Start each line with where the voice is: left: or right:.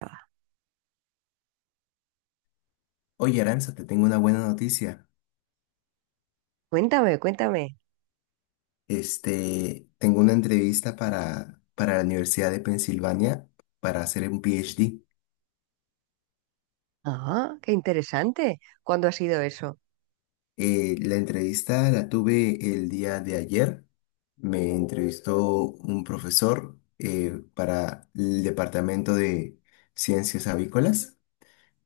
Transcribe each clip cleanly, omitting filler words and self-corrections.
right: Ah,
left: Oye, Aranza, te tengo una buena noticia.
right: cuéntame, cuéntame.
left: Tengo una entrevista para la Universidad de Pensilvania para hacer un PhD.
right: Ah, qué interesante. ¿Cuándo ha sido eso?
left: La entrevista la tuve el día de ayer. Me entrevistó un profesor para el Departamento de Ciencias Avícolas.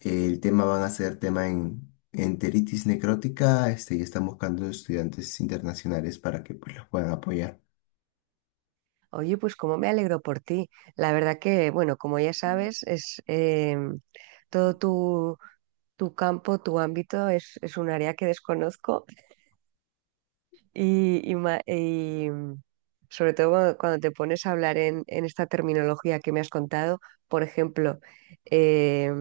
left: El tema van a ser tema en enteritis necrótica, y están buscando estudiantes internacionales para que pues, los puedan apoyar.
right: Oye, pues cómo me alegro por ti. La verdad que, bueno, como ya sabes, es em, todo tu campo, tu ámbito es un área que desconozco. Y sobre todo cuando te pones a hablar en esta terminología que me has contado, por ejemplo, eh,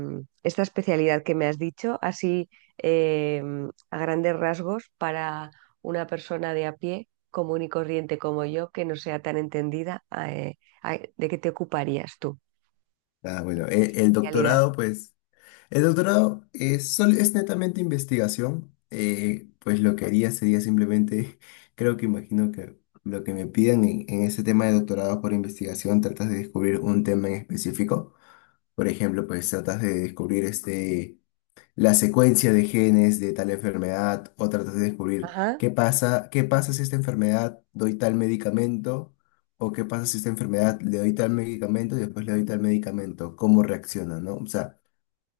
right: esta especialidad que me has dicho, así eh, a grandes rasgos para una persona de a pie, común y corriente como yo, que no sea tan entendida, ¿de qué te ocuparías tú?
left: Ah, bueno, el
right: Especialidad.
left: doctorado, pues. El doctorado es, es netamente investigación, pues lo que haría sería simplemente, creo que imagino que lo que me pidan en ese tema de doctorado por investigación, tratas de descubrir un tema en específico. Por ejemplo, pues tratas de descubrir la secuencia de genes de tal enfermedad o tratas de descubrir
right: Ajá.
left: qué pasa si esta enfermedad doy tal medicamento o qué pasa si esta enfermedad le doy tal medicamento y después le doy tal medicamento, cómo reacciona, ¿no? O sea...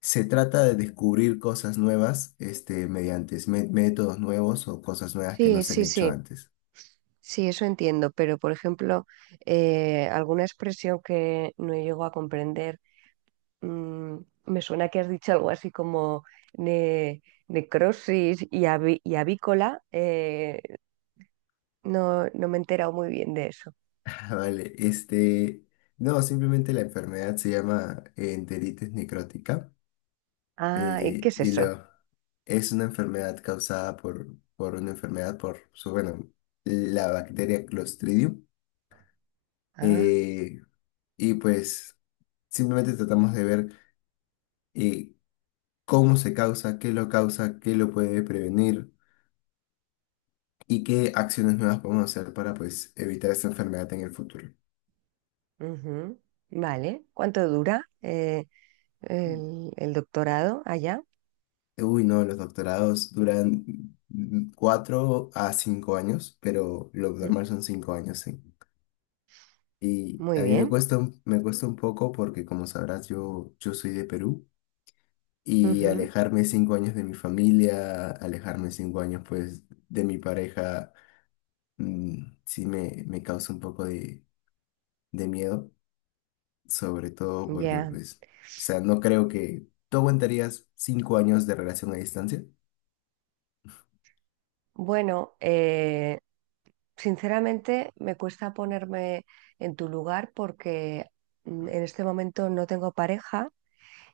left: Se trata de descubrir cosas nuevas, mediante métodos nuevos o cosas nuevas que no
right: Sí,
left: se han
right: sí,
left: hecho
right: sí.
left: antes.
right: Sí, eso entiendo, pero por ejemplo, alguna expresión que no llego a comprender. mm, Me suena que has dicho algo así como ne- necrosis y y avícola. No, no me he enterado muy bien de eso.
left: Ah, vale, no, simplemente la enfermedad se llama enteritis necrótica.
right: Ah, ¿y qué
left: eh,
right: es
left: y
right: eso?
left: lo, es una enfermedad causada por una enfermedad por, bueno, la bacteria Clostridium.
right: Ah.
left: eh, y pues simplemente tratamos de ver eh, cómo se causa, qué lo puede prevenir. ¿Y qué acciones nuevas podemos hacer para pues evitar esta enfermedad en el futuro?
right: Ujú. Vale. ¿Cuánto dura el doctorado allá?
left: Uy, no, los doctorados duran 4 a 5 años, pero lo
right: Mm.
left: normal son 5 años, sí. Y
right: Muy
left: a mí me
right: bien.
left: cuesta, me cuesta un poco porque, como sabrás, yo soy de Perú y
right: Ujú.
left: alejarme 5 años de mi familia, alejarme cinco años, pues, de mi pareja, sí me causa un poco de miedo. Sobre todo porque,
right: Ya.
left: pues, o sea, no creo que tú aguantarías 5 años de relación a distancia.
right: Bueno, sinceramente me cuesta ponerme en tu lugar porque en este momento no tengo pareja.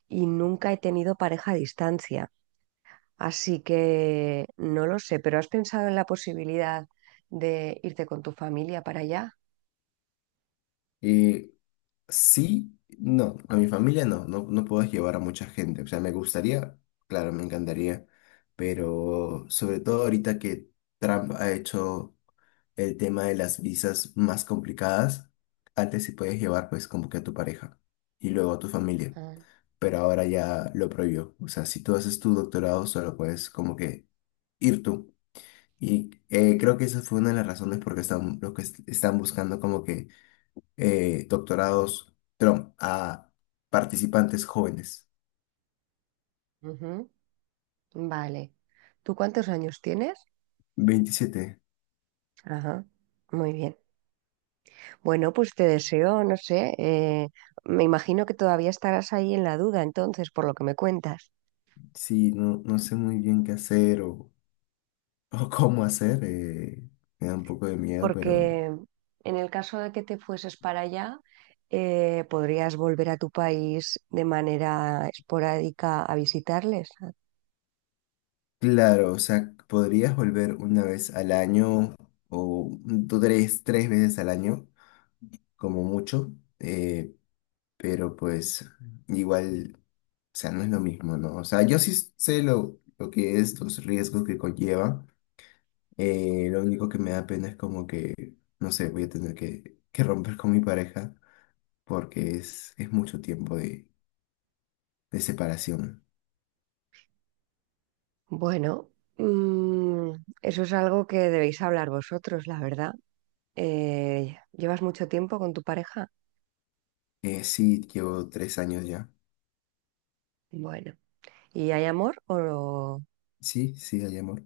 right: Y nunca he tenido pareja a distancia, así que no lo sé, pero ¿has pensado en la posibilidad de irte con tu familia para allá?
left: Eh, sí, no, a mi familia no puedo llevar a mucha gente. O sea, me gustaría, claro, me encantaría, pero sobre todo ahorita que Trump ha hecho el tema de las visas más complicadas, antes sí podías llevar, pues, como que a tu pareja y luego a tu familia.
right: Ah.
left: Pero ahora ya lo prohibió. O sea, si tú haces tu doctorado, solo puedes como que ir tú. Y creo que esa fue una de las razones por qué están, están buscando como que doctorados Trump a participantes jóvenes.
right: Ujú. Vale. ¿Tú cuántos años tienes?
left: 27.
right: Ajá, muy bien. Bueno, pues te deseo, no sé, me imagino que todavía estarás ahí en la duda, entonces, por lo que me cuentas.
left: Sí, no, no sé muy bien qué hacer o cómo hacer. Me da un poco de miedo, pero
right: Porque en el caso de que te fueses para allá, podrías volver a tu país de manera esporádica a visitarles.
left: claro, o sea, podrías volver una vez al año o tú tres veces al año, como mucho, eh, pero pues igual. O sea, no es lo mismo, ¿no? O sea, yo sí sé lo que es, los riesgos que conlleva. Lo único que me da pena es como que, no sé, voy a tener que romper con mi pareja porque es mucho tiempo de separación.
right: Bueno, mm, eso es algo que debéis hablar vosotros, la verdad. ¿Llevas mucho tiempo con tu pareja?
left: Sí, llevo 3 años ya.
right: Bueno, ¿y hay amor o?
left: Sí, sí, hay amor.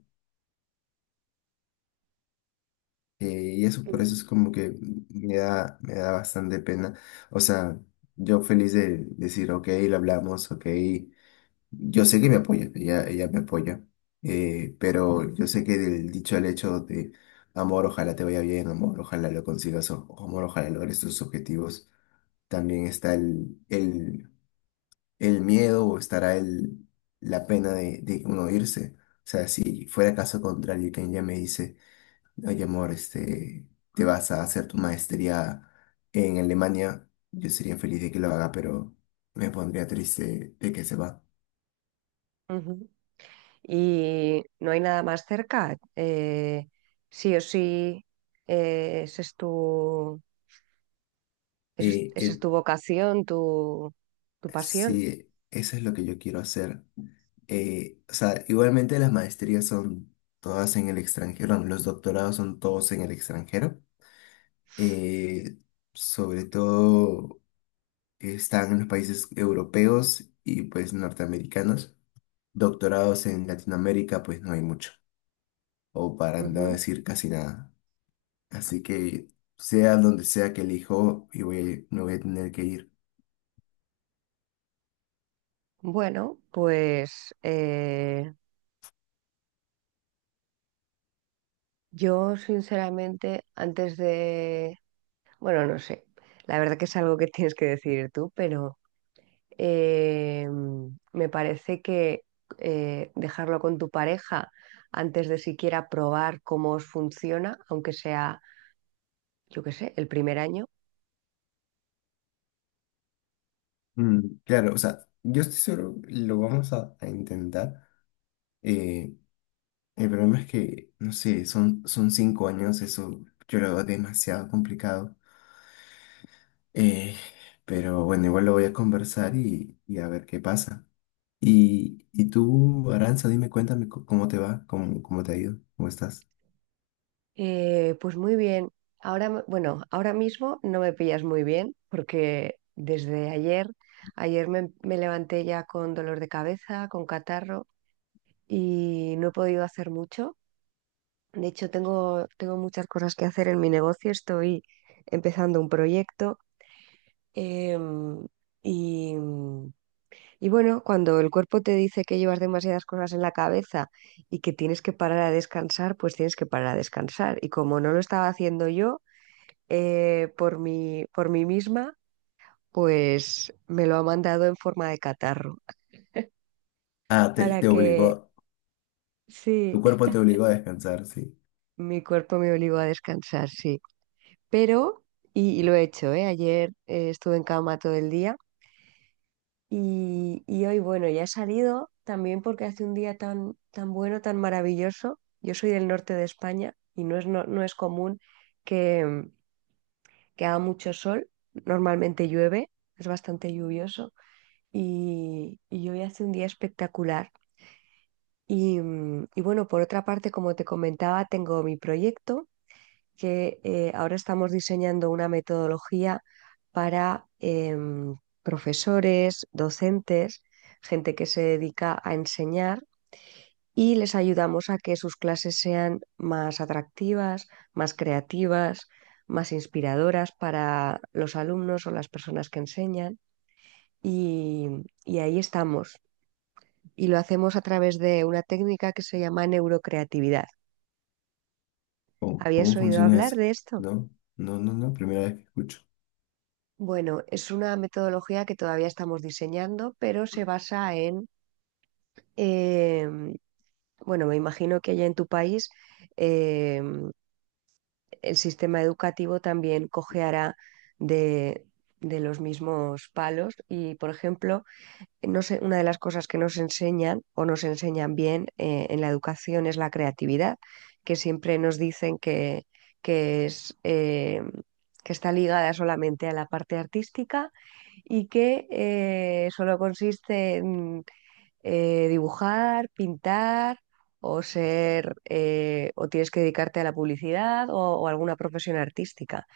left: Y eso, por eso
right: Mm.
left: es como que me da bastante pena. O sea, yo feliz de decir, ok, lo hablamos, ok, yo sé que me apoya, ella me apoya, pero yo sé que del dicho al hecho de amor, ojalá te vaya bien, amor, ojalá lo consigas, o, amor, ojalá logres tus objetivos, también está el miedo o estará el, la pena de uno irse. O sea, si fuera caso contrario, y que ella me dice, oye, amor, te vas a hacer tu maestría en Alemania, yo sería feliz de que lo haga, pero me pondría triste de que se va.
right: Ujú. ¿Y no hay nada más cerca? Sí o sí, ese es tu. Eso es, esa es
left: Eh,
right: tu vocación, tu pasión.
left: Sí, eso es lo que yo quiero hacer. O sea, igualmente las maestrías son todas en el extranjero, bueno, los doctorados son todos en el extranjero. Eh, sobre todo están en los países europeos y pues norteamericanos. Doctorados en Latinoamérica pues no hay mucho, o para no
right: Ujú.
left: decir casi nada. Así que sea donde sea que elijo, y voy, me voy a tener que ir.
right: Bueno, pues yo sinceramente antes de, bueno, no sé, la verdad que es algo que tienes que decidir tú, pero eh, me parece que dejarlo con tu pareja antes de siquiera probar cómo os funciona, aunque sea, yo qué sé, el primer año.
left: Mm, claro, o sea, yo estoy seguro, lo vamos a intentar. Eh, el problema es que, no sé, son 5 años, eso yo lo veo demasiado complicado. Eh, pero bueno, igual lo voy a conversar y a ver qué pasa. Y tú, Aranza, dime, cuéntame cómo te va, cómo, cómo te ha ido, cómo estás.
right: Pues muy bien. Ahora, bueno, ahora mismo no me pillas muy bien porque desde ayer me levanté ya con dolor de cabeza, con catarro y no he podido hacer mucho. De hecho, tengo muchas cosas que hacer en mi negocio. Estoy empezando un proyecto em, y, y bueno, cuando el cuerpo te dice que llevas demasiadas cosas en la cabeza y que tienes que parar a descansar, pues tienes que parar a descansar. Y como no lo estaba haciendo yo, por mí misma, pues me lo ha mandado en forma de catarro.
left: Ah,
right: Para
left: te
right: que,
left: obligó, tu
right: sí.
left: cuerpo te obligó a descansar, sí.
right: Mi cuerpo me obligó a descansar, sí. Pero, y lo he hecho, ¿eh? Ayer estuve en cama todo el día y hoy, bueno, ya he salido también porque hace un día tan, bueno, tan maravilloso. Yo soy del norte de España y no es común que, que haga mucho sol. Normalmente llueve, es bastante lluvioso. Y hoy hace un día espectacular. Y bueno, por otra parte, como te comentaba, tengo mi proyecto que ahora estamos diseñando una metodología para profesores, docentes, gente que se dedica a enseñar y les ayudamos a que sus clases sean más atractivas, más creativas, más inspiradoras para los alumnos o las personas que enseñan. Y, y ahí estamos. Y lo hacemos a través de una técnica que se llama neurocreatividad.
left: ¿Cómo, cómo
right: ¿Habías oído
left: funciona eso?
right: hablar de esto?
left: No, no, primera vez que escucho.
right: Bueno, es una metodología que todavía estamos diseñando, pero se basa en, eh, bueno, me imagino que allá en tu país eh, el sistema educativo también cojeará de, de los mismos palos y, por ejemplo, no sé, una de las cosas que nos enseñan o nos enseñan bien en la educación es la creatividad, que siempre nos dicen que es, que está ligada solamente a la parte artística y que solo consiste en dibujar, pintar o ser o tienes que dedicarte a la publicidad o alguna profesión artística.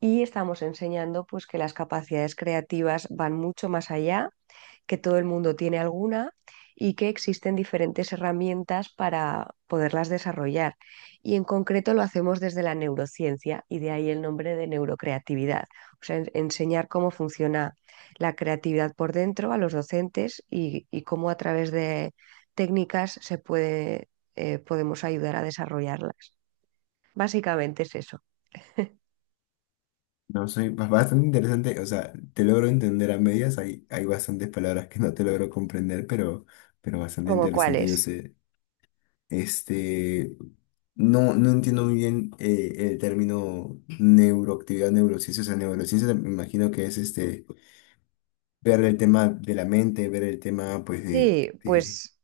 right: Y estamos enseñando pues que las capacidades creativas van mucho más allá, que todo el mundo tiene alguna y que existen diferentes herramientas para poderlas desarrollar. Y en concreto lo hacemos desde la neurociencia y de ahí el nombre de neurocreatividad, o sea, enseñar cómo funciona la creatividad por dentro a los docentes y, cómo a través de técnicas se puede, podemos ayudar a desarrollarlas. Básicamente es eso.
left: No sé, bastante interesante, o sea, te logro entender a medias, hay bastantes palabras que no te logro comprender, pero bastante
right: ¿Como
left: interesante,
right: cuáles?
left: yo sé. Este, no, no entiendo muy bien el término neuroactividad, neurociencia, o sea, neurociencia me imagino que es este, ver el tema de la mente, ver el tema, pues,
right: Sí,
left: de-
right: pues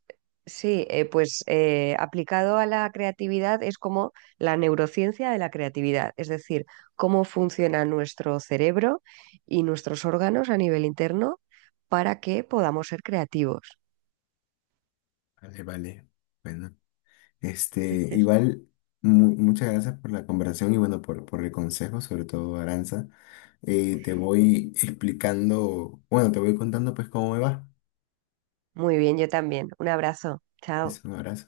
right: sí, pues aplicado a la creatividad es como la neurociencia de la creatividad, es decir, cómo funciona nuestro cerebro y nuestros órganos a nivel interno para que podamos ser creativos.
left: Vale, vale, bueno, igual, muchas gracias por la conversación y bueno, por el consejo, sobre todo, Aranza. Te voy explicando, bueno, te voy contando pues cómo me va.
right: Muy bien, yo también. Un abrazo. Chao.
left: Es un abrazo.